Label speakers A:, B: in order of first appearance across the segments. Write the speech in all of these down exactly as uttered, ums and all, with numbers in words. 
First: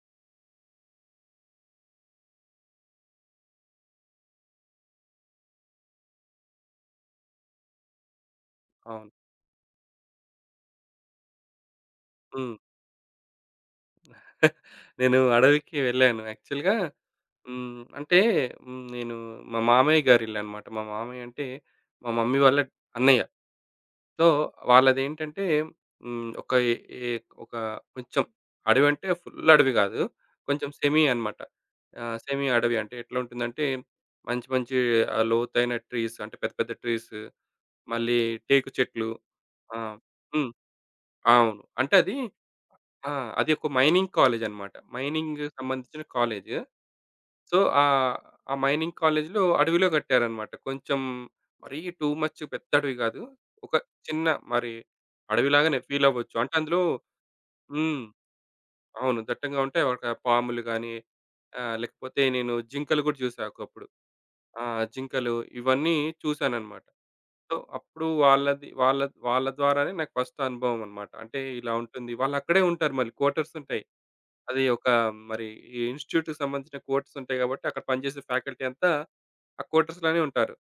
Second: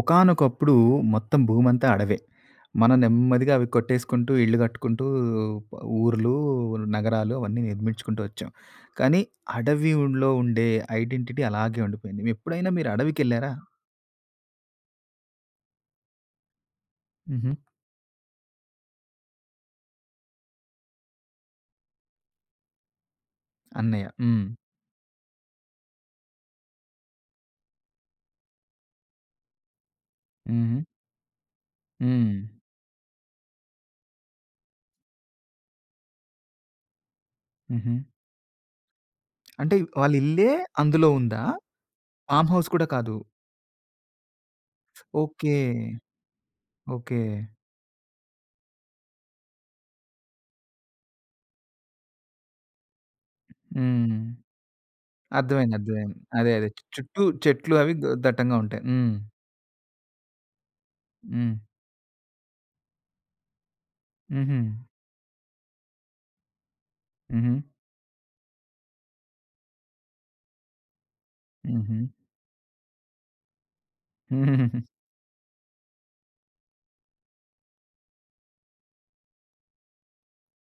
A: ఒకానొకప్పుడు మొత్తం భూమంతా అడవే. మనం నెమ్మదిగా అవి కొట్టేసుకుంటూ, ఇళ్ళు కట్టుకుంటూ, ప ఊర్లు, నగరాలు అవన్నీ నిర్మించుకుంటూ వచ్చాం.
B: అవును.
A: కానీ అడవిలో ఉండే ఐడెంటిటీ అలాగే ఉండిపోయింది. మీ-
B: హ్మ్.
A: ఎప్పుడైనా మీరు అడవికెళ్లారా?
B: నేను అడవికి వెళ్ళాను. యాక్చువల్‌గా
A: హుహు.
B: హ్మ్. అంటే హ్మ్. నేను మా మామయ్య గారిల్లనమాట. మా మామయ్య అంటే మా మమ్మీ వాళ్ళ అన్నయ్య.
A: అన్నయ్య.
B: సో,
A: హ్మ్.
B: వాళ్ళదేంటంటే హ్మ్. ఒక ఏ ఏ ఒక కొంచెం అడవంటే ఫుల్ అడవి గాదు. కొంచెం
A: హుహు.
B: సెమీ అన్నమాట. ఆహ్,
A: హ్మ్.
B: సెమీ అడవి అంటే ఎట్లుంటుందంటే మంచి మంచి ఆహ్, లోతైన ట్రీస్ అంటే పెద్ద పెద్ద ట్రీస్
A: హుహు.
B: మళ్ళీ టేకు చెట్లు.
A: అంటే
B: ఆ!
A: వాళ్ళ ఇల్లే
B: హ్మ్.
A: అందులో ఉందా?
B: అవును. అంటే అది
A: ఫార్మ్ హౌస్ కూడా
B: ఆ!
A: కాదు.
B: అది ఒక మైనింగ్ కాలేజనమాట. మైనింగ్‌కి
A: ఓకే.
B: సంబంధించిన కాలేజు.
A: ఓకే.
B: సో, ఆహ్, ఆ మైనింగ్ కాలేజులో అడవిలో కట్టారనమాట. కొంచెం మరీ టూ మచ్ పెద్ద అడవి కాదు. ఒక
A: హ్మ్.
B: చిన్న మరి
A: అర్థమైంది.
B: అడవిలాగానే
A: అర్థమైంది.
B: ఫీలవ్వచ్చు.
A: అదే.
B: అంటే
A: అదే.
B: అందులో
A: చుట్టూ చెట్లు అవి
B: హ్మ్.
A: గ దట్టంగా ఉంటాయి. హ్మ్.
B: అవును. దట్టంగా ఉంటాయి. ఒక పాములు గాని,
A: హ్మ్.
B: ఆహ్, లేకపోతే నేను జింకలు కూడా చూసా ఒకప్పుడు.
A: హుహు.
B: ఆ! జింకలు ఇవన్నీ చూసాననమాట.
A: హుహు.
B: సో, అప్పుడు వాళ్ళది వాళ్ళ వాళ్ళ ద్వారానే నాకు ఫస్ట్ అనుభవం అనమాట. అంటే ఇలా
A: హుహు.
B: ఉంటుంది. వాళ్ళక్కడే ఉంటారు మళ్ళీ క్వార్టర్స్ ఉంటాయి. అది ఒక మరి ఈ ఇన్‌స్టిట్యూట్‌కి సంబంధించిన క్వార్టర్స్ ఉంటాయి కాబట్టి, అక్కడ పనిచేసే ఫ్యాకల్టీ అంతా ఆ క్వార్టర్స్‌లోనే ఉంటారు.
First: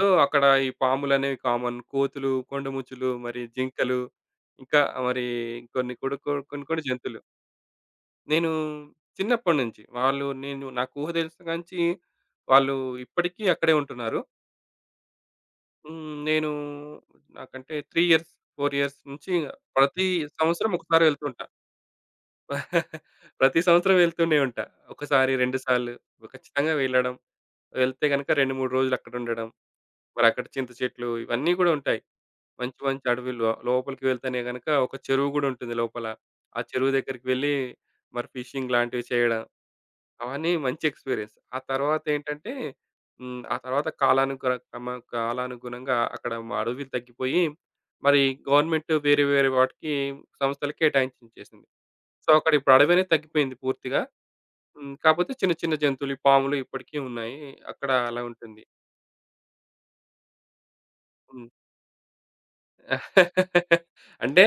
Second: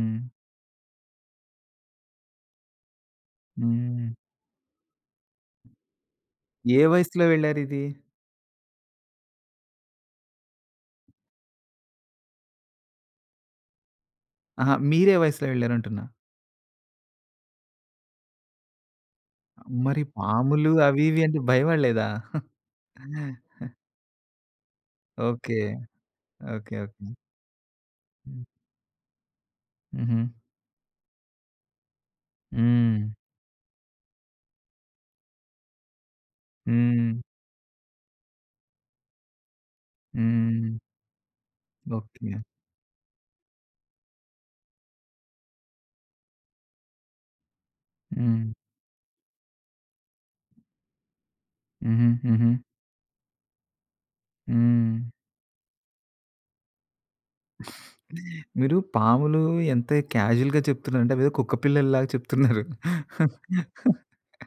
B: సో, అక్కడ ఈ పాములనేవి కామన్. కోతులు, కొండముచ్చులు, మరి జింకలు,
A: హ్మ్.
B: ఇంకా మరి కొన్ని కూడా కొ కొన్ని
A: ఏ
B: కొన్ని జంతువులు.
A: వయసులో వెళ్లారిది?
B: నేను చిన్నప్పటి నుంచి వాళ్ళు నేను నాకు ఊహ తెలిసిన కాన్నుంచి వాళ్ళు ఇప్పటికీ అక్కడే ఉంటున్నారు.
A: అహా! మీరే వయసులో వెళ్లారంటున్నా.
B: హ్మ్. నేను నాకంటే మూడు ఇయర్స్, నాలుగు ఇయర్స్ నుంచి
A: మరి
B: ప్రతి
A: పాములు
B: సంవత్సరం
A: అవి
B: ఒకసారి
A: ఇవి అంటే
B: వెళ్తుంటాను.
A: భయపడలేదా?
B: ప్రతి సంవత్సరం వెళ్తూనే ఉంటా. ఒకసారి,
A: ఓకే.
B: రెండు సార్లు ఖచ్చితంగా
A: ఓకే. ఓకే.
B: వెళ్ళడం. వెళ్తే గనుక
A: హ్మ్.
B: రెండు, మూడు రోజులు అక్కడ ఉండడం.
A: హుహు.
B: మరి అక్కడ చింత చెట్లు ఇవన్నీ కూడా ఉంటాయి. మంచి
A: హ్మ్.
B: మంచి అడవిలో లోపలికి వెళ్తేనే గనుక ఒక చెరువు గూడా ఉంటుంది లోపల. ఆ చెరువు
A: హ్మ్.
B: దగ్గరికి వెళ్లి మరి ఫిషింగ్ లాంటివి చేయడం. అవన్నీ
A: హ్మ్.
B: మంచి ఎక్స్‌పీరియన్స్. ఆ తర్వాత
A: ఓకే.
B: ఏంటంటే హ్మ్. ఆ తర్వాత కాలానుగుణ క్రమ కాలానుగుణంగా అక్కడ మా అడవులు తగ్గిపోయి మరి
A: హ్మ్.
B: గవర్నమెంట్ వేరే వేరే వాటికి సంస్థలకి కేటాయించించేసింది.
A: హుహు.
B: సో,
A: హుహు.
B: అక్కడ ఇప్పుడు అడవి అనేది తగ్గిపోయింది పూర్తిగా. హ్మ్.
A: హ్మ్.
B: కాపోతే చిన్న చిన్న జంతువులు ఈ పాములు ఇప్పటికి ఉన్నాయి. అక్కడ అలా ఉంటుంది.
A: మీరు పాములు ఎంత క్యాజుయల్‌గా చెప్తున్నారంటే అవేదో
B: హ్మ్.
A: కుక్క పిల్లల్లాగా చెప్తున్నారు.
B: అంటే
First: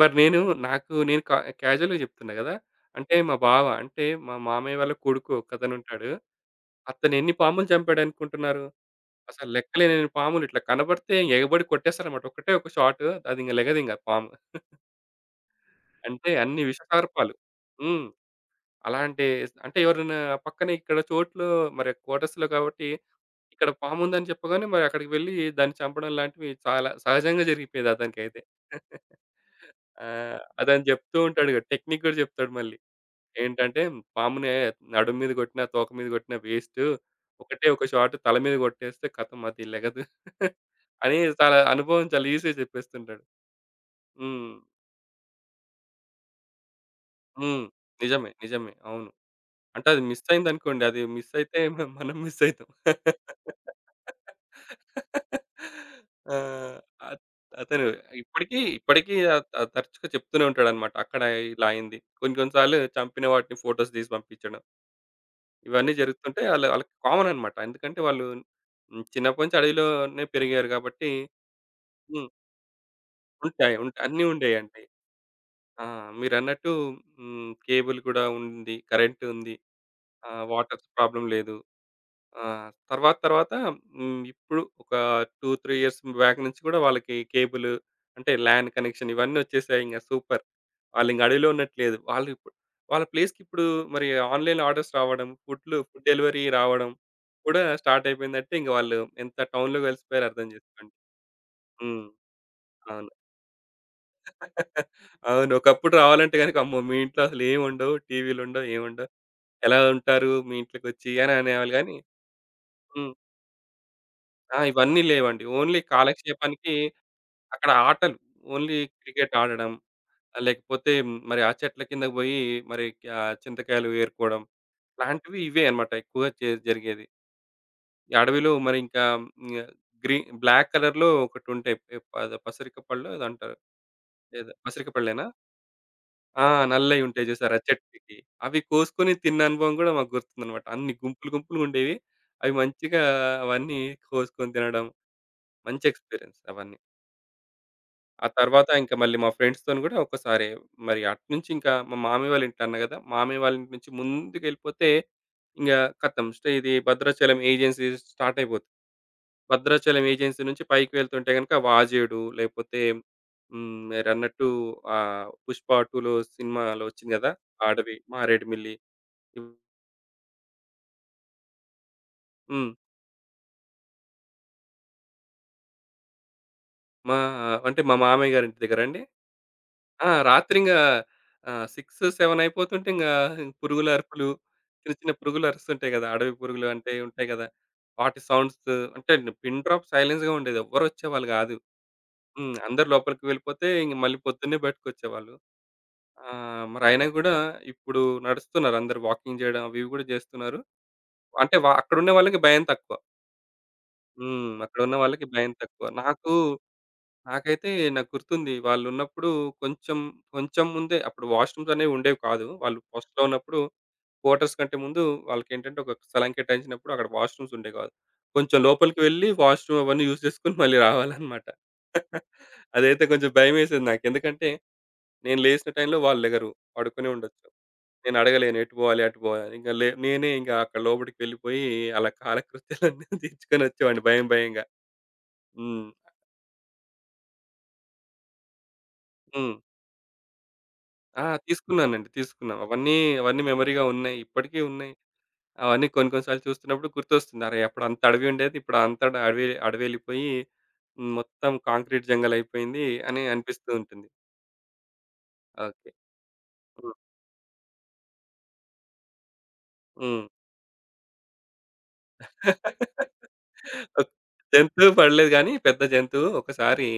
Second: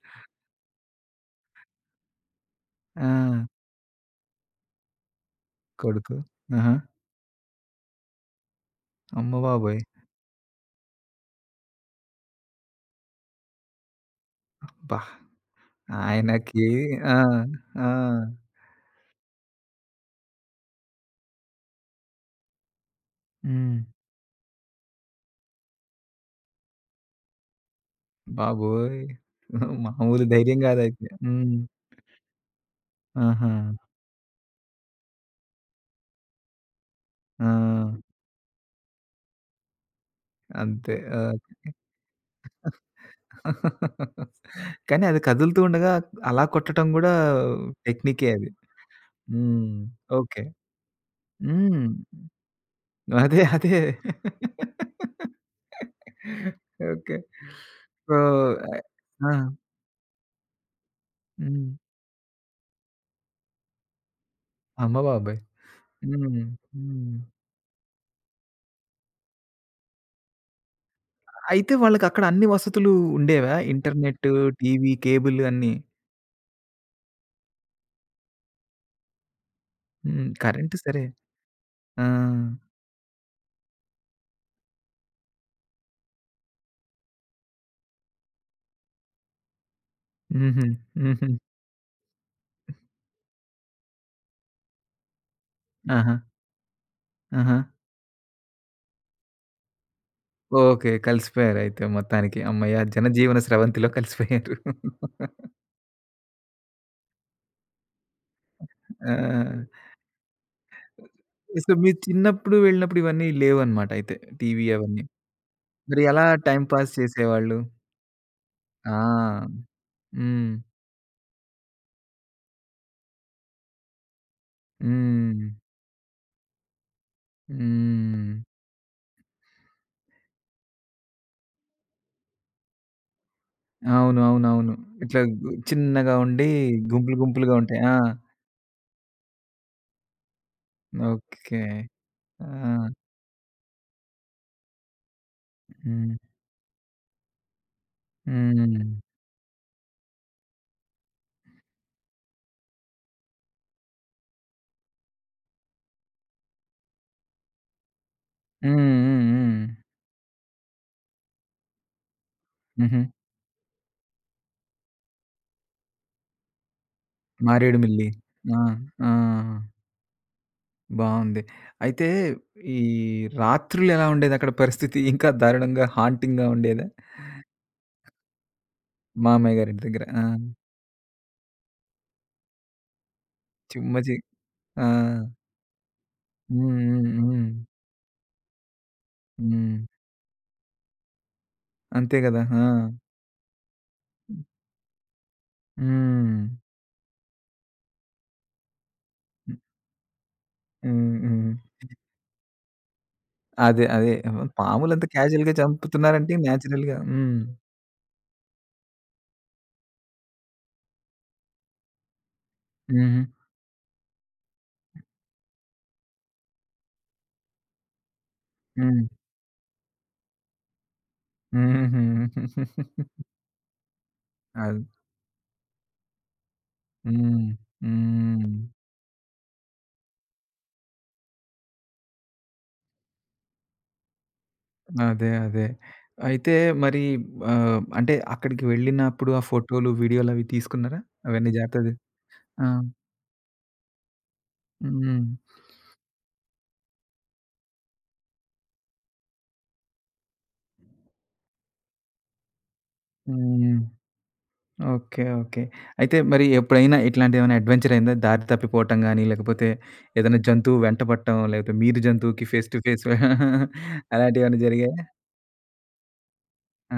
B: మరి నేను నాకు నేను కా క్యాజువల్‌గా చెప్తున్నా గదా!
A: ఆ!
B: అంటే మా బావ అంటే మా మామయ్య వాళ్ళ కొడుకు ఒకతనుంటాడు. అతను ఉంటాడు,
A: కొడుకు. ఆహా!
B: అతను ఎన్ని పాములు చంపాడనుకుంటున్నారు? అసలు
A: అమ్మబాబోయ్!
B: లెక్కలేనన్ని పాములు ఇట్లా కనబడితే ఎగబడి కొట్టేస్తాడన్నమాట. ఒకటే ఒక షాట్ అది ఇంక లెగదింక పాము.
A: అబ్బా!
B: అంటే అన్ని
A: ఆయనకి ఆ!
B: విషసర్పాలు.
A: ఆ!
B: హ్మ్. అలా అంటే అంటే ఎవరైనా పక్కన ఇక్కడ చోట్లు మరి క్వార్టర్స్‌లో కాబట్టి ఇక్కడ
A: హ్మ్.
B: పాముందని చెప్పగానే మరి అక్కడికి వెళ్ళి దాన్ని చంపడం లాంటివి చాలా సహజంగా జరిగిపోయేది అతనికైతే.
A: బాబోయ్!
B: ఆ!
A: మామూలు ధైర్యం
B: అతను
A: గాదైతే.
B: చెప్తూ
A: హ్మ్.
B: ఉంటాడుగా టెక్నిక్ కూడా చెప్తాడు మళ్ళీ.
A: ఆహా!
B: ఏంటంటే పాముని నడుము మీద కొట్టినా, తోక మీద కొట్టినా వేస్టు.
A: ఆ!
B: ఒకటే ఒక షాట్ తల మీద కొట్టేస్తే ఖతం అది లెగదు.
A: అంతే.
B: అని
A: ఆ!
B: చాలా అనుభవం చాలా ఈజీగా చెప్పేస్తుంటాడు. హ్మ్.
A: కానీ అది కదులుతూ ఉండగా అలా కొట్టటం గూడా
B: హ్మ్.
A: టెక్నికే
B: నిజమే.
A: అది.
B: నిజమే. అవును.
A: హ్మ్.
B: అంటే అది మిస్
A: ఓకే.
B: అయిందనుకోండి. అది మిస్ అయితే మ
A: హ్మ్.
B: మనం మిస్ అయితాం.
A: అదే. అదే.
B: ఆ!
A: ఓకే.
B: అత్ అతను
A: సో,
B: ఇప్పటికి, ఇప్పటికి
A: ఆ!
B: ఆహ్, ఆహ్, తరచుగా చెప్తూనే ఉంటాడన్నమాట. అక్కడ ఇలా
A: హ్మ్.
B: అయింది. కొన్ని కొన్ని సార్లు చంపిన వాటిని ఫోటోస్ తీసి పంపించడం.
A: అమ్మ బాబోయ్!
B: ఇవన్నీ
A: హ్మ్.
B: జరుగుతుంటే ఆళ్ళు ఆళ్ళకి
A: హ్మ్.
B: కామన్ అన్నమాట. ఎందుకంటే వాళ్ళు హ్మ్. చిన్నప్పటి నుంచి అడవిలోనే పెరిగారు కాబట్టి
A: అయితే వాళ్ళకక్కడ
B: హ్మ్.
A: అన్ని వసతులు ఉండేవా?
B: ఉంటాయి. ఉంటాయి. అన్నీ
A: ఇంటర్నెట్టు,
B: ఉండేయండి.
A: టీవీ, కేబుల్ అన్నీ.
B: ఆ! మీరన్నట్టు హ్మ్. కేబుల్ కూడా ఉంది. కరెంట్ ఉంది.
A: హ్మ్.
B: ఆహ్,
A: కరెంట్
B: వాటర్
A: సరే.
B: ప్రాబ్లమ్ లేదు.
A: ఆ!
B: ఆ! తర్వాత తర్వాత హ్మ్. ఇప్పుడు ఒక రెండు, మూడు ఇయర్స్ బ్యాక్ నుంచి గూడా వాళ్ళకి కేబుల్ అంటే లాన్ కనెక్షన్ ఇవన్నీ వచ్చేసాయి ఇంగ సూపర్.
A: హుహు.
B: వాళ్ళింక
A: హుహు.
B: అడవిలో ఉన్నట్టు లేదు. వాళ్ళు ఇప్పుడు వాళ్ళ ప్లేస్‌కి ఇప్పుడు మరి ఆన్‌లైన్ ఆర్డర్స్ రావడం, ఫుడ్‌లు ఫుడ్
A: ఆహా!
B: డెలివరీ రావడం
A: ఆహా!
B: కూడా స్టార్ట్ అయిపోయిందంటే ఇంక వాళ్ళు ఎంత టౌన్‌లో కలిసిపోయారో అర్థం
A: ఓకే.
B: చేసుకోండి.
A: కలిసిపోయారయితే
B: హ్మ్.
A: మొత్తానికి. హమ్మయ్య!
B: అవును.
A: జనజీవన స్రవంతిలో కలిసిపోయారు.
B: అవును. ఒకప్పుడు రావాలంటే గనుక అమ్మో! మీ ఇంట్లో అసలు ఏముండవు. టీవీలుండవు, ఏముండవు.
A: ఆ!
B: ఎలా ఉంటారు మీ ఇంట్లోకొచ్చి అని
A: సో,
B: అనేవాళ్ళు
A: మీరు
B: గానీ
A: చిన్నప్పుడు వెళ్ళినప్పుడు
B: హ్మ్.
A: ఇవన్నీ లేవనమాట అయితే.
B: ఆ!
A: టీవీ అవన్నీ.
B: ఇవన్నీ లేవండి. ఓన్లీ
A: మరి ఎలా టైమ్
B: కాలక్షేపానికి
A: పాస్ చేసేవాళ్ళు?
B: అక్కడ ఆటలు. ఓన్లీ
A: ఆ!
B: క్రికెట్ ఆడడం. ఆహ్,
A: హ్మ్.
B: లేకపోతే మరి ఆ చెట్ల కిందకి బోయి మరి ఆహ్, చింతకాయలు ఏరుకోవడం. ఇలాంటివి
A: హ్మ్.
B: ఇవే అన్నమాట ఎక్కువగా చే జరిగేది. ఈ
A: హ్మ్.
B: అడవిలో మరి ఇంకా ఇంగ గ్రీ బ్లాక్ కలర్‌లో ఒకటుంటాయి. పె పద పసరిక పళ్ళో ఏదో అంటారు.
A: అవును.
B: లేదా
A: అవునవును.
B: పసరిక
A: ఇట్లా
B: పళ్ళేనా?
A: గు చిన్నగా
B: ఆ!
A: ఉండి
B: నల్లయి
A: గుంపులు
B: ఉంటాయి
A: గుంపులుగా
B: చూసారా
A: ఉంటాయి. ఆ!
B: చెట్టుకి. అవి కోసుకొని తిన్న అనుభవం గూడా మాకు గుర్తుందన్నమాట. అన్ని గుంపులు
A: ఓకే.
B: గుంపులుగుండేవి.
A: ఆ!
B: అవి మంచిగా అవన్నీ కోసుకొని తినడం. మంచి
A: హ్మ్.
B: ఎక్స్‌పీరియన్స్ అవన్నీ. ఆ తర్వాత
A: హ్మ్.
B: ఇంకా మళ్ళీ మా ఫ్రెండ్స్‌తోని గూడా ఒక్కసారి మరి అటునుంచి ఇంకా మా మామయ్య వాళ్ళ ఇంటి అన్నా గదా! మామయ్య వాళ్ళ ఇంటి నుంచి ముందుకెళ్ళిపోతే ఇంగ ఖతం. స్టే ఇది భద్రాచలం ఏజెన్సీ స్టార్ట్ అయిపోద్ది.
A: హ్మ్. హ్మ్. హ్మ్.
B: భద్రాచలం ఏజెన్సీ నుంచి పైకి వెళ్తుంటే గనుక వాజేడు లేపోతే
A: హుహు.
B: హ్మ్. మీరన్నట్టు ఆహ్, 'పుష్ప టూ'లో సినిమాలో వచ్చింది గదా! అడవి,
A: మారేడుమిల్లి. ఆ!
B: మారేడుమిల్లి
A: ఆ! బావుంది. అయితే
B: హ్మ్.
A: ఈ రాత్రులు ఎలా ఉండేదక్కడ పరిస్థితి? ఇంకా దారుణంగా హాంటింగ్‌గా ఉండేదా?
B: మా అంటే మా మామయ్య గారింటి దగ్గరండి.
A: మామయ్య గారింటి దగ్గర.
B: ఆ!
A: ఆ!
B: రాత్రింగా ఆహ్, ఆరు, ఏడు అయిపోతుంటే ఇంగా పురుగుల
A: చిమ్మ చి
B: అరుపులు,
A: ఆ!
B: చిన్న చిన్న పురుగులు అరుస్తుంటాయి గదా! అడవి పురుగులు
A: హ్మ్.
B: అంటే
A: హ్మ్.
B: ఉంటాయి గదా!
A: హ్మ్.
B: వాటి సౌండ్స్ అంటే పిన్
A: హ్మ్.
B: డ్రాప్ సైలెన్స్‌గా ఉండేది. ఎవ్వరొచ్చేవాళ్ళు గాదు.
A: అంతే గదా!
B: హ్మ్.
A: ఆ!
B: అందరూ లోపలికి వెళ్ళిపోతే ఇంక మళ్ళీ పొద్దున్నే బయటకొచ్చేవాళ్ళు.
A: హ్మ్.
B: ఆహ్, మరయినా గూడా ఇప్పుడు నడుస్తున్నారు అందరూ వాకింగ్ జేయడం అవి ఇవి గూడా జేస్తున్నారు.
A: హ్మ్. హ్మ్.
B: అంటే వ అక్కడున్న వాళ్ళకి భయం తక్కువ.
A: అదే. అదే.
B: హ్మ్. అక్కడున్న
A: పాములంత
B: వాళ్ళకి భయం
A: క్యాజుయల్‌గా
B: తక్కువ. నాకు
A: చంపుతున్నారంటే నేచురల్‌గా. హ్మ్.
B: నాకైతే నాకు గుర్తుంది. వాళ్ళున్నప్పుడు కొంచెం, కొంచెం ముందే అప్పుడు వాష్‌రూమ్స్ అనేవి ఉండేవి కాదు. వాళ్ళు
A: హుహు.
B: ఫస్ట్‌లో ఉన్నప్పుడు క్వార్టర్స్ కంటే ముందు వాళ్ళకేంటంటే ఒక స్థలం కేటాయించినప్పుడు అక్కడ వాష్‌రూమ్స్ ఉండేవి కాదు. కొంచెం లోపలికి
A: హ్మ్.
B: వెళ్ళి వాష్‌రూమ్ అవన్నీ యూజ్ చేసుకొని మళ్ళీ రావాలన్నమాట.
A: హుహు.
B: అదైతే కొంచెం భయమేసేది నాకు. ఎందుకంటే
A: అది.
B: నేను లేసిన టైంలో వాళ్ళు లెగరు. పడుకునే
A: హ్మ్.
B: ఉండొచ్చు. నేను
A: హ్మ్.
B: అడగలేను ఎటు పోవాలి, అటు పోవాలి. ఇంక లే నేనే ఇంక అక్కడ లోపలికి వెళ్ళిపోయి అలా కాలకృత్యాలన్నీ తీర్చుకొని వచ్చేవాడిని భయం భయంగా.
A: అదే. అదే.
B: హ్మ్.
A: అయితే మరి ఆహ్, అంటే అక్కడికి వెళ్ళినప్పుడు ఆ
B: హ్మ్.
A: ఫోటోలు, వీడియోలవి తీసుకున్నారా?
B: ఆ!
A: అవన్నీ జాగ్రత్తగా
B: తీసుకున్నానండి. తీసుకున్నాం.
A: ఆ!
B: అవన్నీ, అవన్నీ మెమరీగా ఉన్నాయి. ఇప్పటికీ ఉన్నాయి.
A: హ్మ్.
B: అవన్నీ కొన్ని కొన్ని సార్లు చూస్తున్నప్పుడు గుర్తొస్తుంది. అరే! అప్పుడు అంత అడవి ఉండేది. ఇప్పుడు అంతా అడవి అడవెళ్ళిపోయి హ్మ్. మొత్తం కాంక్రీట్ జంగల్ అయిపోయింది అని అనిపిస్తూ
A: హ్మ్.
B: ఉంటుంది.
A: ఓకే. ఓకే.
B: ఓకే.
A: అయితే మరి
B: హ్మ్.
A: ఎప్పుడైనా ఇట్లాంటిదేమైనా అడ్వెంచర్ అయిందా? దారి తప్పిపోవటం గాని, లేకపోతే
B: హ్మ్.
A: ఏదైనా జంతువు వెంట పడటం, లేకపోతే మీరు జంతువుకి ఫేస్ టు ఫేస్
B: ఓకే.
A: అలాంటివేమైనా
B: జంతువు
A: జరిగాయా?
B: పడలేదు గానీ, పెద్ద జంతువు ఒకసారి
A: ఆ!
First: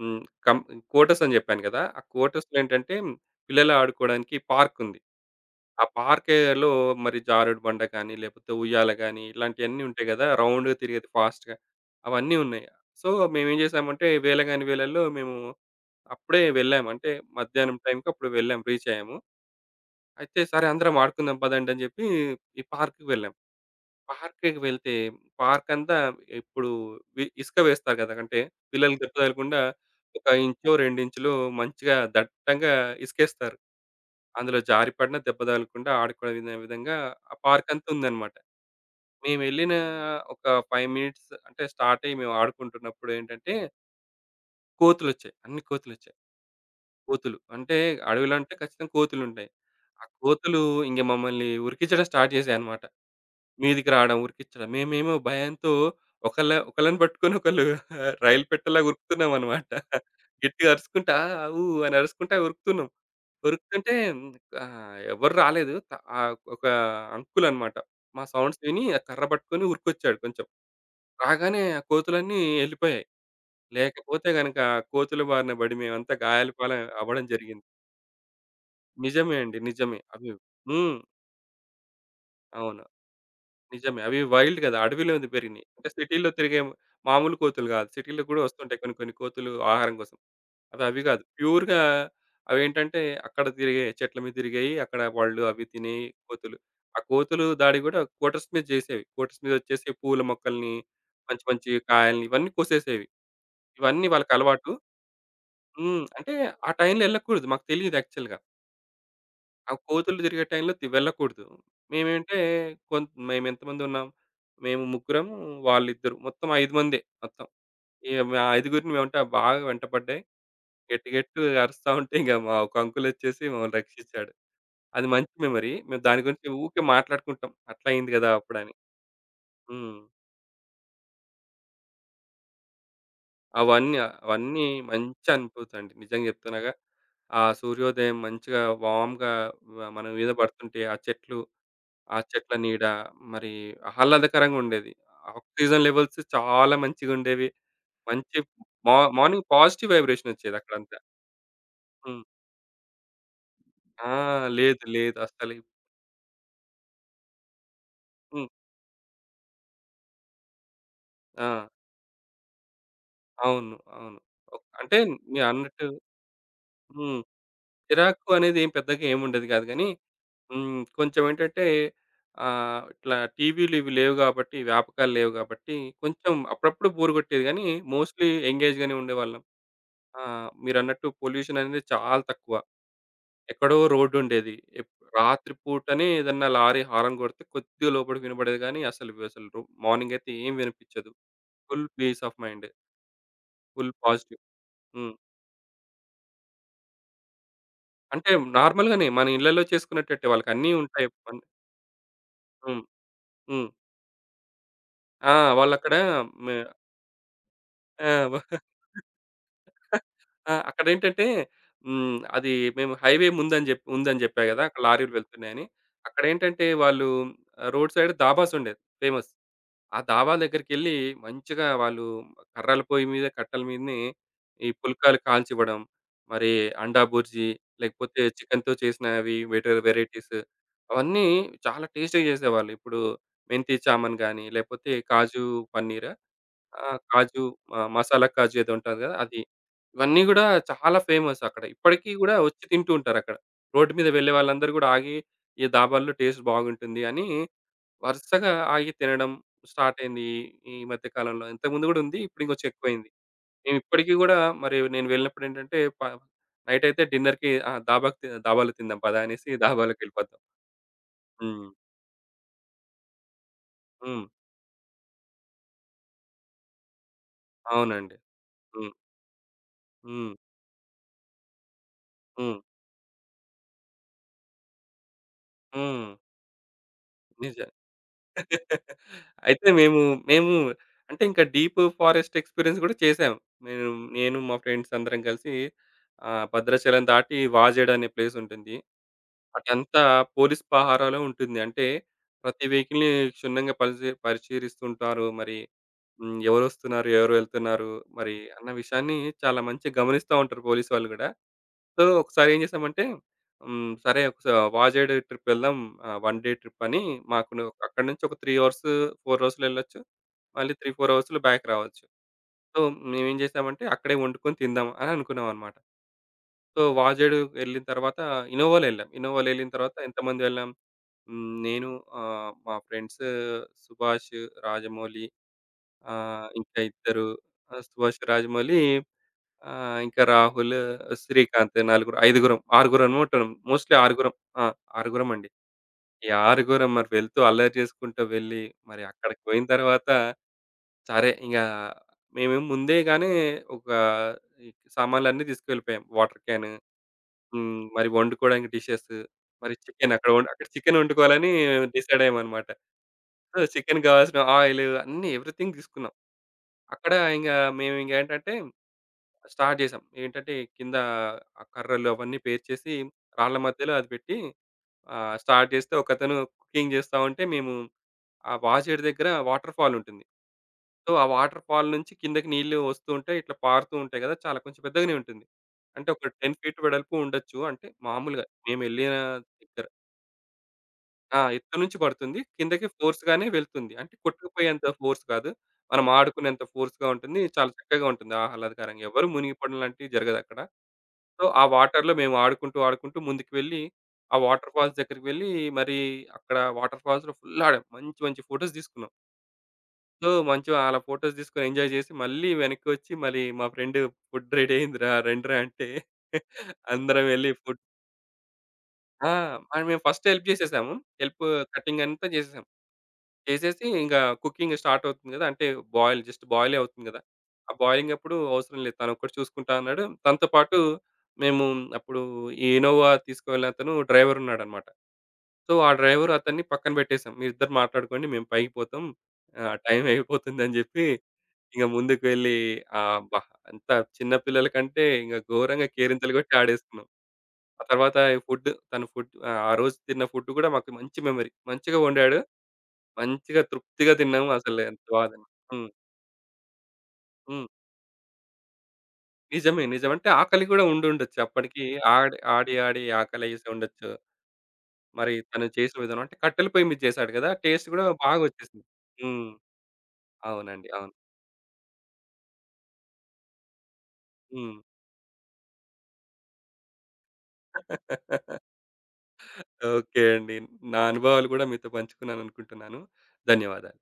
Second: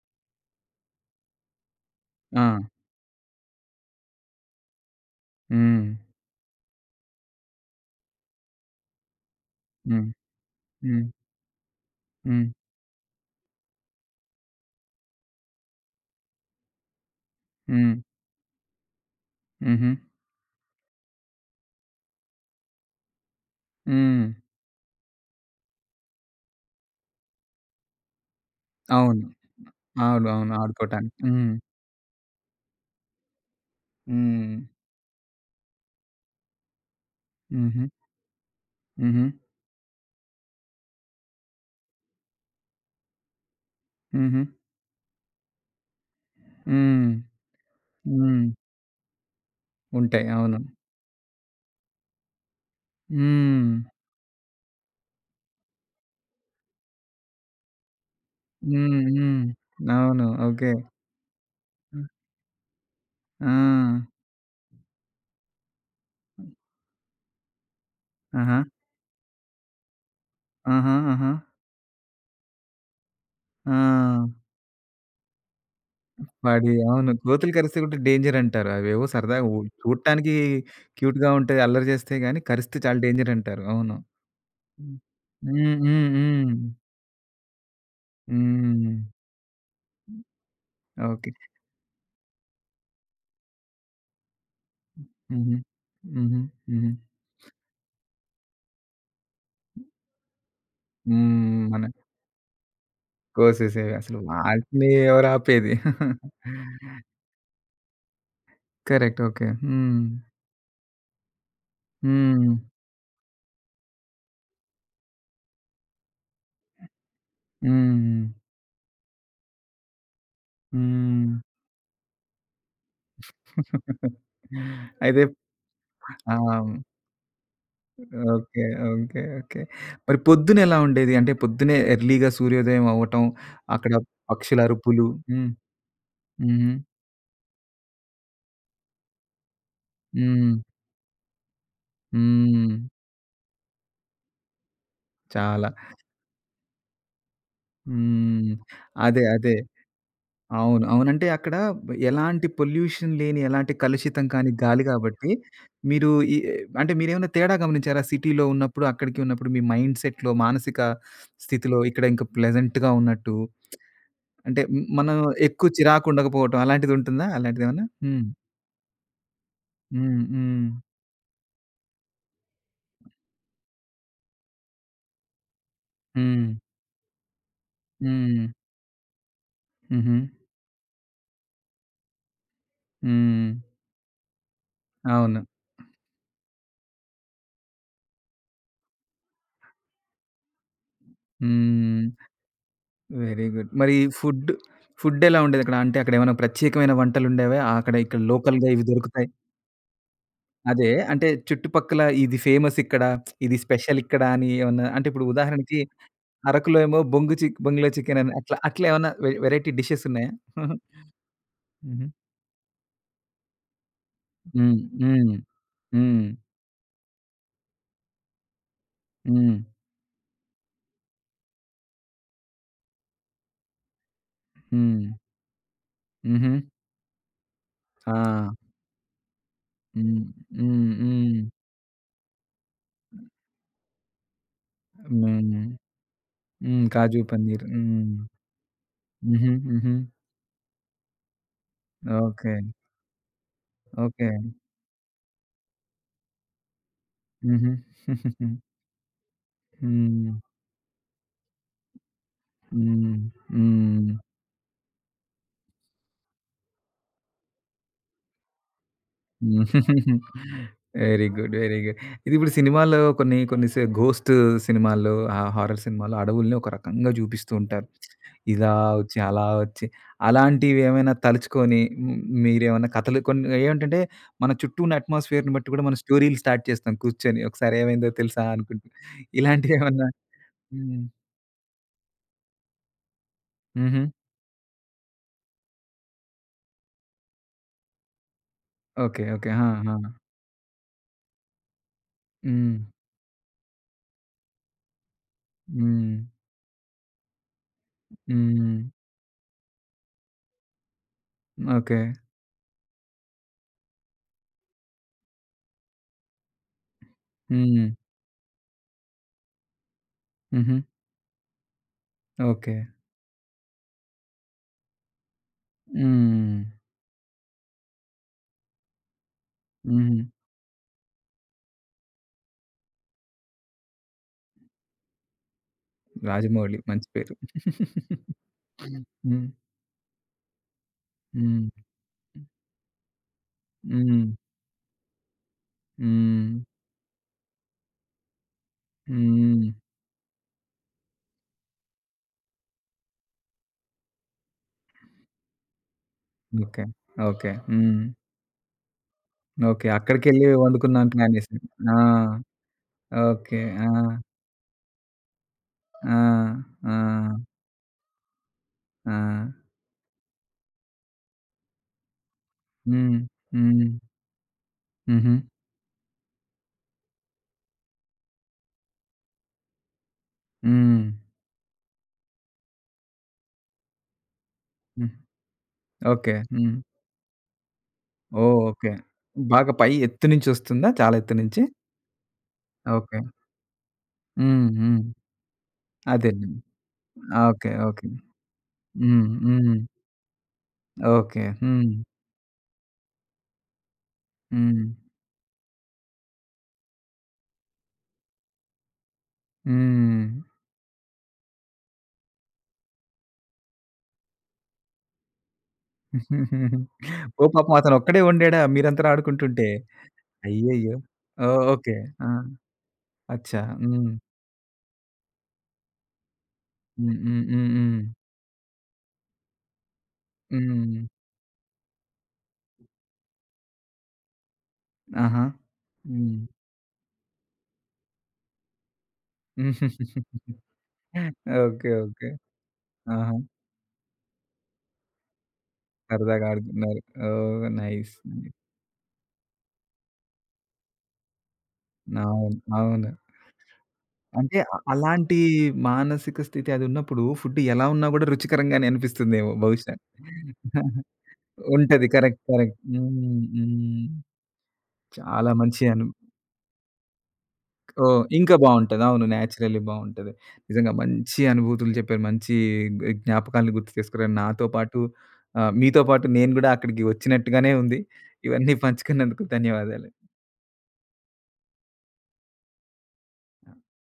B: హ్మ్. కం కోటర్స్ అని చెప్పాను కదా! ఆ
A: ఆ!
B: కోటర్స్‌లో ఏంటంటే పిల్లలు ఆడుకోవడానికి పార్క్ ఉంది.
A: హ్మ్.
B: ఆ పార్క్ ఏరియాలో మరి జారుడు బండ కానీ, లేకపోతే ఉయ్యాల గానీ, ఇలాంటియన్నీ
A: హ్మ్.
B: ఉంటాయి గదా! రౌండ్‌గా
A: హ్మ్.
B: తిరిగేది ఫాస్ట్‌గా. అవన్నీ
A: హ్మ్.
B: ఉన్నాయి. సో, మేమేం జేసామంటే వేళగాని వేళల్లో మేము అప్పుడే వెళ్ళాము. అంటే మధ్యాహ్నం
A: హ్మ్.
B: టైంకి అప్పుడు వెళ్ళాం. రీచ్ అయ్యాము.
A: హుహు.
B: అయితే సరే అందరం ఆడుకుందాం పదండి అని జెప్పి ఈ పార్క్‌కి వెళ్ళాం.
A: హ్మ్.
B: పార్క్‌కి వెళ్తే పార్క్ అంతా ఇప్పుడు వి ఇసుక వేస్తారు గదా! అంటే పిల్లలకి దెబ్బ
A: అవును.
B: తగలకుండా
A: అవును.
B: ఒక
A: అవును.
B: ఇంచో, రెండు
A: ఆడుకోటానికి.
B: ఇంచులో
A: హ్మ్.
B: మంచిగా దట్టంగా ఇసుకేస్తారు.
A: హ్మ్.
B: అందులో జారిపడినా, దెబ్బ తగలకుండా ఆడుకునే విధ- విధంగా ఆ
A: హుహు.
B: పార్కంతా ఉందన్నమాట.
A: హుహు.
B: మేమెళ్ళిన ఒక ఐదు మినిట్స్ అంటే స్టార్ట్ అయ్యి మేము ఆడుకుంటున్నప్పుడు ఏంటంటే,
A: హుహు.
B: కోతులొచ్చాయి. అన్ని కోతులొచ్చాయి.
A: హ్మ్.
B: కోతులు అంటే అడవిలో
A: హ్మ్.
B: అంటే ఖచ్చితంగా కోతులుంటాయి. ఆ
A: ఉంటాయి. అవును.
B: కోతులు ఇంక మమ్మల్ని ఉరికించడం స్టార్ట్ చేశాయన్నమాట.
A: హ్మ్.
B: మీదికి రావడం, ఉరికిచ్చడం. మేమేమో భయంతో ఒకళ్ళ ఒకళ్ళని పట్టుకొని ఒకళ్ళు రైలు పెట్టలాగా
A: హ్మ్. హ్మ్.
B: ఉరుకుతున్నామనమాట.
A: అవును.
B: గట్టిగా
A: ఓకే.
B: అరుచుకుంటా ఊ అని అరుచుకుంటా ఉరుకుతున్నాం.
A: ఆ!
B: ఉరుకుతుంటే ఆహ్, ఎవరు రాలేదు. త ఆహ్, ఒక అంకుల్ అనమాట. మా
A: ఆహా!
B: సౌండ్స్ విని ఆ కర్ర పట్టుకొని ఉరికొచ్చాడు కొంచెం.
A: ఆహా! ఆహా!
B: రాగానే ఆ కోతులన్నీ ఎళ్ళిపోయాయి.
A: ఆ!
B: లేకపోతే గనక కోతుల బారిన పడి మేమంతా గాయాల
A: వాడి
B: పాలు
A: అవును.
B: అవ్వడం
A: కోతులు
B: జరిగింది.
A: కరిస్తే కూడా డేంజర్ అంటారు. అవేవో
B: నిజమే
A: సరదాగా ఉ
B: అండి. నిజమే. అవి
A: చూడటానికి
B: హ్మ్.
A: క్యూట్‌గా ఉంటాయి. అల్లరి చేస్తాయి గానీ కరిస్తే
B: అవును.
A: చాలా డేంజర్ అంటారు. అవును.
B: నిజమే. అవి వైల్డ్ గదా!
A: హ్మ్.
B: అడవిలోది పెరిగినయి.
A: హ్మ్.
B: అంటే
A: హ్మ్.
B: సిటీలో
A: హ్మ్.
B: తిరిగే మామూలు కోతులు గాదు. సిటీలో గూడా వస్తుంటాయి
A: హ్మ్.
B: కొన్ని కొన్ని కోతులు ఆహారం కోసం. అవి అవి గాదు.
A: ఓకే.
B: ప్యూర్‌గా అవేంటంటే అక్కడ తిరిగాయి. చెట్ల మీద తిరిగాయి. అక్కడ వాళ్ళు
A: హుహు.
B: అవి తినే
A: హుహు.
B: కోతులు.
A: హుహు.
B: ఆ కోతులు దాడి గూడా క్వార్టర్స్ మీద జేసేవి. క్వార్టర్స్ మీద వచ్చేసి పూల మొక్కల్ని, మంచి
A: హ్మ్.
B: మంచి
A: మన
B: కాయల్ని ఇవన్నీ కోసేసేవి.
A: కోసేసేవి
B: ఇవన్నీ
A: అసలు
B: వాళ్ళకలవాటు.
A: వాటిని ఎవరు ఆపేది.
B: హ్మ్. అంటే ఆ టైంలో ఎళ్ళకూడదు. మాకు తెలీదు యాక్చువల్‌గా.
A: కరెక్ట్. ఓకే.
B: ఆ
A: హ్మ్.
B: కోతులు తిరిగే టైంలో తి వెళ్ళకూడదు. మేమేంటే
A: హ్మ్.
B: కొంత్ మేమెంతమంది ఉన్నాం? మేము ముగ్గురము, వాళ్ళిద్దరు. మొత్తం ఐదు మందే మొత్తం. ఇగ
A: హ్మ్.
B: మా ఐదుగురిని వెంట బాగా వెంటపడ్డాయి. గట్టి
A: హ్మ్.
B: గట్టిగా అరుస్తా ఉంటే ఇంక మా ఒక అంకులొచ్చేసి మమ్మల్ని రక్షించాడు. అది
A: అయితే
B: మంచి మెమరీ. మేము దాని
A: ఆ!
B: గురించి ఊకే మాట్లాడుకుంటాం. అట్లా అయింది గదా!
A: ఓకే.
B: అప్పుడని.
A: ఓకే. ఓకే.
B: హ్మ్.
A: మరి పొద్దున ఎలా ఉండేది? అంటే పొద్దున్నే ఎర్లీ‌గా సూర్యోదయం అవ్వటం, అక్కడ
B: అవన్నీ
A: పక్షుల
B: అవన్నీ
A: అరుపులు.
B: మంచి
A: హ్మ్.
B: అనుభూతండి. నిజంగా చెప్తున్నాగా.
A: హుహు.
B: ఆ సూర్యోదయం మంచిగా వామ్‌గా వ మన మీద
A: హ్మ్.
B: పడుతుంటే ఆ చెట్లు ఆ చెట్ల
A: హ్మ్.
B: నీడ మరి ఆహ్లాదకరంగా ఉండేది.
A: చాలా.
B: ఆక్సిజన్ లెవెల్స్ చాలా మంచిగుండేవి. మంచి
A: హ్మ్.
B: మా
A: అదే.
B: మార్నింగ్
A: అదే.
B: పాజిటివ్ వైబ్రేషన్ ఒచ్చేది
A: అవును.
B: అక్కడంతా.
A: అవునంటే అక్కడ
B: హ్మ్.
A: ఎలాంటి పొల్యూషన్ లేని, ఎలాంటి
B: ఆ!
A: కలుషితం కాని
B: లేదు.
A: గాలి
B: లేదు.
A: గాబట్టి,
B: అస్సలు
A: మీరు ఈ అంటే మీరేమన్నా తేడా గమనించారా? సిటీలో
B: హ్మ్.
A: ఉన్నప్పుడు, అక్కడికి ఉన్నప్పుడు మీ మైండ్ సెట్‌లో, మానసిక
B: ఆ!
A: స్థితిలో ఇక్కడ ఇంకా ప్లెజెంట్‌గా ఉన్నట్టు,
B: అవును. అవును.
A: అంటే
B: ఓక్
A: హ్మ్,
B: అంటే
A: మనం ఎక్కువ
B: మీరన్నట్టు
A: చిరాకు ఉండకపోవటం
B: హ్మ్.
A: అలాంటిదుంటుందా? అలాంటిదేమన్నా? హ్మ్.
B: చిరాకు అనేది ఏం పెద్దగా ఏముండేది గాదు గానీ,
A: హ్మ్. హ్మ్.
B: హ్మ్. కొంచెం ఏంటంటే ఆహ్, ఇట్లా టీవీలు ఇవి లేవు గాబట్టి, వ్యాపకాలు లేవు గాబట్టి కొంచెం
A: హ్మ్.
B: అప్పుడప్పుడు బోర్ గొట్టేది గానీ, మోస్ట్‌లీ
A: హ్మ్.
B: ఎంగేజ్‌గానే ఉండేవాళ్ళం.
A: హుహు.
B: ఆ! మీరన్నట్టు పొల్యూషన్ అనేది చాలా తక్కువ.
A: హ్మ్.
B: ఎక్కడో రోడ్డుండేది. ఎప్
A: అవును.
B: రాత్రి పూటనే ఏదన్నా లారీ హారన్ కొడితే కొద్దిగా లోపలికి వినబడేది గానీ, అసలు అసలు రో మార్నింగయితే ఏం వినిపిచ్చదు. ఫుల్
A: హ్మ్.
B: Peace of mind.
A: Very good.
B: Full
A: మరి
B: పాజిటివ్.
A: ఫుడ్,
B: హ్మ్.
A: ఫుడ్ ఎలా ఉండేదక్కడ? అంటే అక్కడేమైనా ప్రత్యేకమైన వంటలుండేవా? అక్కడ ఇక్కడ
B: అంటే
A: లోకల్‌గా ఇవి
B: నార్మల్‌గానే
A: దొరుకుతాయి.
B: మన ఇళ్ళలో చేసుకునేటట్టే వాళ్ళకన్నీ
A: అదే
B: ఉంటాయి.
A: అంటే
B: పన్
A: చుట్టుపక్కల ఇది ఫేమస్
B: హ్మ్.
A: ఇక్కడ, ఇది
B: హ్మ్.
A: స్పెషల్ ఇక్కడ అని ఏమన్నా అంటే ఇప్పుడు
B: ఆ!
A: ఉదాహరణకి
B: వాళ్ళక్కడ మే
A: అరకులో ఏమో బొంగు చిక్ బొంగులో చికెన్ అని
B: ఆ!
A: అట్లా, అట్లా ఏమన్నా వె వెరైటీ డిషెస్ ఉన్నాయా?
B: ఆ!
A: హుహు.
B: అక్కడేంటంటే హ్మ్. అది మేము హైవే ముందని జెప్ ఉందని జెప్పా గదా!
A: హ్మ్.
B: అక్కడ లారీలు
A: హ్మ్.
B: వెళ్తున్నాయని.
A: హ్మ్.
B: అక్కడేంటంటే వాళ్ళు ఆహ్, రోడ్ సైడ్ దాబాసుండేది ఫేమస్.
A: హ్మ్.
B: ఆ దాబా దగ్గరికెళ్ళి మంచిగా వాళ్ళు కర్రల పొయ్యి మీద, కట్టెల మీదనే ఈ
A: హ్మ్.
B: పుల్కాలు కాల్చివ్వడం.
A: హుహు.
B: మరి అండా బుర్జీ,
A: ఆ!
B: లేకపోతే చికెన్‌తో చేసినవి వేరే
A: హ్మ్.
B: వెరైటీస్
A: హ్మ్.
B: అవన్నీ
A: హ్మ్.
B: చాలా టేస్టీ‌గా చేసేవాళ్ళు. ఇప్పుడు మెంతి చామన్ గాని, లేకపోతే కాజు
A: హ్మ్.
B: పన్నీరా?
A: హ్మ్.
B: ఆ!
A: కాజు
B: కాజు
A: పన్నీర్.
B: ఆహ్,
A: హ్మ్.
B: మసాలా కాజు ఏదో ఉంటది కదా! అది.
A: హుహు. హుహు.
B: ఇవన్నీ గూడా చాలా ఫేమస్ అక్కడ. ఇప్పటికి గూడా
A: ఓకే.
B: వచ్చి తింటూ ఉంటారక్కడ. రోడ్డు మీద
A: ఓకే.
B: వెళ్ళే వాళ్ళందరూ గూడా ఆగి, ఈ దాబాల్లో టేస్ట్ బాగుంటుంది అని
A: హుహు.
B: వరుసగా ఆగి తినడం స్టార్ట్ అయింది.
A: హ్మ్.
B: ఈ ఈ మధ్య కాలంలో. ఇంతకుముందు గూడా ఉంది. ఇప్పుడు ఇంకొంచెం ఎక్కువైంది.
A: హ్మ్. హ్మ్.
B: నేనిప్పటికి గూడా మరి నేను వెళ్ళినప్పుడేంటంటే ప నైట్ అయితే డిన్నర్‌కి ఆ! దాబాకి తి- దాబాలో తిందాం పదా అనేసి
A: హ్మ్.
B: దాబాలోకెళ్ళిపోతాం.
A: Very good.
B: హ్మ్.
A: Very good. ఇది ఇప్పుడు సినిమాల్లో కొన్ని కొన్ని సి
B: హ్మ్.
A: ఘోస్ట్ సినిమాల్లో, ఆ హారర్ సినిమాల్లో అడవుల్ని ఒక రకంగా చూపిస్తూ ఉంటారు.
B: అవునండి.
A: ఇలా
B: హ్మ్.
A: వచ్చి, అలా వచ్చి,
B: హ్మ్.
A: అలాంటివి ఏమైనా తలుచుకొని హ్మ్,
B: హ్మ్.
A: మీరేమన్నా కథలు కొన్ని ఏమిటంటే మన చుట్టూ ఉన్న అట్మాస్ఫియర్‌ని బట్టి కూడా మనం
B: హ్మ్.
A: స్టోరీలు స్టార్ట్ చేస్తాం కూర్చొని.
B: నిజం.
A: ఒకసారి ఏమైందో తెలుసా అనుకుంటూ.
B: అయితే మేము,
A: ఇలాంటివేమన్నా
B: మేము
A: హ్మ్.
B: అంటే ఇంకా డీప్ ఫారెస్ట్ ఎక్స్‌పీరియన్స్ గూడా చేసాం. నేను,
A: హుహు.
B: నేను మా ఫ్రెండ్స్ అందరం కలిసి ఆహ్, భద్రాచలం దాటి వాజేడు అనే ప్లేస్ ఉంటుంది.
A: ఓకే. ఓకే. ఆ! ఆ!
B: అటంతా పోలీస్ పహారాలో ఉంటుంది. అంటే ప్రతి
A: హ్మ్.
B: వెహికల్‌ని క్షుణ్ణంగా పరిశీ పరిశీలిస్తుంటారు. మరి
A: హ్మ్.
B: హ్మ్. ఎవరొస్తున్నారు? ఎవరు వెళ్తున్నారు? మరి అన్న
A: హ్మ్.
B: విషయాన్ని చాలా మంచిగా గమనిస్తా ఉంటారు పోలీసు వాళ్ళు గూడా.
A: ఓకే.
B: సో, ఒకసారి ఏం చేశామంటే హ్మ్. సరే ఒకసా వాజేడు ట్రిప్ వెళ్దాం. ఆహ్, వన్ డే ట్రిప్ అని మాకు ను
A: హ్మ్.
B: అక్కడి నుంచి ఒక మూడు అవర్స్, నాలుగు అవర్స్‌లో ఎళ్ళొచ్చు. మళ్ళీ
A: హుహు.
B: మూడు, నాలుగు అవర్స్‌లో బ్యాక్ రావచ్చు.
A: ఓకే.
B: సో, మేమేం చేశామంటే అక్కడే వండుకొని తిందాం అని అనుకున్నామనమాట.
A: హ్మ్.
B: సో, వాజేడు వెళ్ళిన తర్వాత ఇన్నోవాలో ఎళ్ళాం. ఇన్నోవాలో ఎళ్ళిన తర్వాత
A: హ్మ్.
B: ఎంతమంది వెళ్ళాం? హ్మ్. నేను ఆహ్, మా ఫ్రెండ్స్ సుభాష్, రాజమౌళి ఆహ్,
A: రాజమౌళి
B: ఇంకా
A: మంచి
B: ఇద్దరు
A: పేరు.
B: ఆహ్, సుభాష్, రాజమౌళి
A: హ్మ్.
B: ఆహ్, ఇంకా రాహుల్, శ్రీకాంత్
A: హ్మ్.
B: నలుగురు, ఐదుగురం, ఆరుగురం ఉంటాం. మోస్ట్‌లీ
A: హ్మ్.
B: ఆరుగురం. ఆ! ఆరుగురం అండి. ఈ
A: హ్మ్.
B: ఆరుగురం మరి వెళ్తూ అల్లరి చేసుకుంటూ వెళ్ళి మరి అక్కడికి పోయిన
A: హ్మ్.
B: తర్వాత సరే ఇంగా మేమేమో ముందేగానే ఒక ఈ సామాన్లన్నీ తీసుకెళ్ళిపోయాం. Water can
A: okay. ఓకే.
B: హ్మ్.
A: హ్మ్.
B: మరి వండుకోవడానికి డిషెస్ మరి
A: ఓకే.
B: చికెన్ అక్కడ
A: అక్కడికెళ్ళి
B: వం అక్కడ చికెన్
A: వండుకుందాం అని ప్లాన్
B: వండుకోవాలని
A: చేసారు. ఆ!
B: డిసైడ్ అయ్యామన్నమాట.
A: ఓకే.
B: సో,
A: ఆ!
B: చికెన్‌కి కావాల్సిన ఆయిలు అన్నీ ఎవ్రీథింగ్ తీసుకున్నాం.
A: ఆ! ఆ!
B: అక్కడ ఇంగ మేమింకేంటంటే
A: ఆ!
B: స్టార్ట్ చేసాం. ఏంటంటే కింద ఆ కర్రలు అవన్నీ పేర్చేసి
A: హ్మ్.
B: రాళ్ళ
A: హ్మ్.
B: మధ్యలో అది పెట్టి
A: హుహు.
B: ఆహ్, స్టార్ట్ చేస్తే ఒకతను కుకింగ్ చేస్తా ఉంటే మేము ఆ వాజేడు దగ్గర వాటర్ ఫాల్ ఉంటుంది.
A: హ్మ్.
B: సో, ఆ వాటర్ ఫాల్ నుంచి కిందకి నీళ్ళు వస్తూ ఉంటాయి. ఇట్లా పారుతూ ఉంటాయి కదా! చాలా కొంచెం
A: హ్మ్.
B: పెద్దగానే ఉంటుంది. అంటే ఒక
A: ఓకే.
B: పది
A: హ్మ్.
B: ఫీట్ వెడల్పు ఉండొచ్చు. అంటే మామూలుగా
A: ఓహ్! ఓకే.
B: మేమెళ్ళిన
A: బాగా
B: దగ్గర.
A: పై ఎత్తు నుంచొస్తుందా? చాలా ఎత్తు
B: ఆ!
A: నుంచి?
B: ఎత్తు నుంచి పడుతుంది. కిందకి
A: ఓకే.
B: ఫోర్స్‌గానే వెళ్తుంది. అంటే
A: హ్మ్.
B: కొట్టుకుపోయేంత
A: హ్మ్.
B: ఫోర్స్ కాదు. మనం
A: అదేలెండి.
B: ఆడుకునేంత ఫోర్స్‌గా ఉంటుంది.
A: ఆ!
B: చాలా
A: ఓకే.
B: చక్కగా
A: ఓకే.
B: ఉంటుంది ఆహ్లాదకరంగా.
A: హ్మ్.
B: ఎవరు
A: హ్మ్.
B: మునిగిపోవడం లాంటివి జరగదక్కడ.
A: ఓకే.
B: సో, ఆ
A: హ్మ్.
B: వాటర్‌లో మేము ఆడుకుంటూ, ఆడుకుంటూ ముందుకు వెళ్ళి, ఆ వాటర్
A: హ్మ్.
B: ఫాల్స్ దగ్గరికి వెళ్ళి మరి అక్కడ వాటర్ ఫాల్స్‌లో ఫుల్ ఆడాం. మంచి, మంచి ఫోటోస్ తీసుకున్నాం.
A: హ్మ్.
B: సో, మంచిగా అలా ఫోటోస్ తీసుకొని ఎంజాయ్ చేసి మళ్ళీ వెనక్కి వచ్చి మళ్ళీ మా ఫ్రెండ్ "ఫుడ్ రెడీ అయిందిరా రండిరా" అంటే అందరం
A: ఓహ్!
B: వెళ్లి
A: పాపం
B: ఫుడ్
A: అతనొక్కడే ఉండాడా మీరందరూ
B: ఆ!
A: ఆడుకుంటుంటే?
B: మరి మేము ఫస్ట్ హెల్ప్ చేసేసాము.
A: అయ్యయ్యో!
B: హెల్ప్
A: ఓహ్! ఓకే.
B: కటింగ్ అంతా
A: ఆ!
B: చేసేసాం.
A: అచ్చా!
B: చేసేసి
A: హ్మ్.
B: ఇంక కుకింగ్ స్టార్ట్ అవుతుంది గదా! అంటే బాయిల్ జస్ట్ బాయిలే అవుతుంది
A: హ్మ్.
B: గదా!
A: హ్మ్. హ్మ్.
B: ఆ
A: హ్మ్.
B: బాయిలింగ్ అప్పుడు అవసరం లేదు. తనొక్కడు చూసుకుంటా అన్నాడు. తనతో పాటు
A: హ్మ్.
B: మేము అప్పుడు ఈ ఇనోవా తీసుకువెళ్ళిన అతను డ్రైవరున్నాడనమాట.
A: ఆహా!
B: సో, ఆ డ్రైవరు
A: హ్మ్.
B: అతన్ని పక్కన పెట్టేసాం. మీరిద్దరు మాట్లాడుకోండి మేము పైకి పోతాం. ఆహ్, టైం అయిపోతుందని జెప్పి ఇంగ
A: ఓకే.
B: ముందుకు
A: ఓకే.
B: వెళ్ళి ఆహ్,
A: ఆహా!
B: అబ్బా! అంత చిన్న పిల్లల కంటే ఇంగ ఘోరంగా కేరింతలు
A: సరదాగా
B: కొట్టి
A: ఆడుకున్నారు.
B: ఆడేసుకున్నాం.
A: ఓహ్!
B: ఆ
A: నైస్.
B: తర్వాత ఈ
A: నైస్.
B: ఫుడ్ తను ఫుడ్ ఆహ్, ఆ రోజు తిన్న ఫుడ్ గూడా మాకు మంచి మెమరీ. మంచిగా వండాడు.
A: అవును. అవును.
B: మంచిగా తృప్తిగా తిన్నాము
A: అంటే అ
B: అసలు ఎంత
A: అలాంటి
B: బాధని. హ్మ్.
A: మానసిక స్థితి అదున్నప్పుడు ఫుడ్
B: హ్మ్.
A: ఎలా ఉన్నా గూడా రుచికరంగానే అనిపిస్తుందేమో
B: నిజమే.
A: బహుశా.
B: నిజమే. అంటే ఆకలి గూడా ఉండుండొచ్చు. అప్పటికి
A: ఉంటది.
B: ఆడి,
A: కరెక్ట్.
B: ఆడి,
A: కరెక్ట్.
B: ఆడి
A: హ్మ్.
B: ఆకలేసి
A: హ్మ్.
B: ఉండొచ్చు. మరి
A: చాలా
B: తను
A: మంచి
B: చేసిన
A: అను
B: విధానం అంటే కట్టెల పొయ్యి మీద చేశాడు గదా! టేస్ట్ గూడా
A: ఓహ్! ఇంకా
B: బాగొచ్చేసింది.
A: బావుంటది. అవును.
B: హ్మ్.
A: నేచురల్లీ బావుంటది.
B: అవునండి.
A: నిజంగా
B: అవును.
A: మంచి అనుభూతులు చెప్పారు. మంచి గ్ జ్ఞాపకాలను గుర్తు చేసుకున్నారు. నాతో
B: హ్మ్.
A: పాటు ఆహ్, మీతో పాటు నేను గూడా అక్కడికి వచ్చినట్టుగానే ఉంది. ఇవన్నీ పంచుకున్నందుకు ధన్యవాదాలు.
B: ఓకే అండి. నా అనుభవాలు గూడా మీతో పంచుకున్నాననుకుంటున్నాను. ధన్యవాదాలు.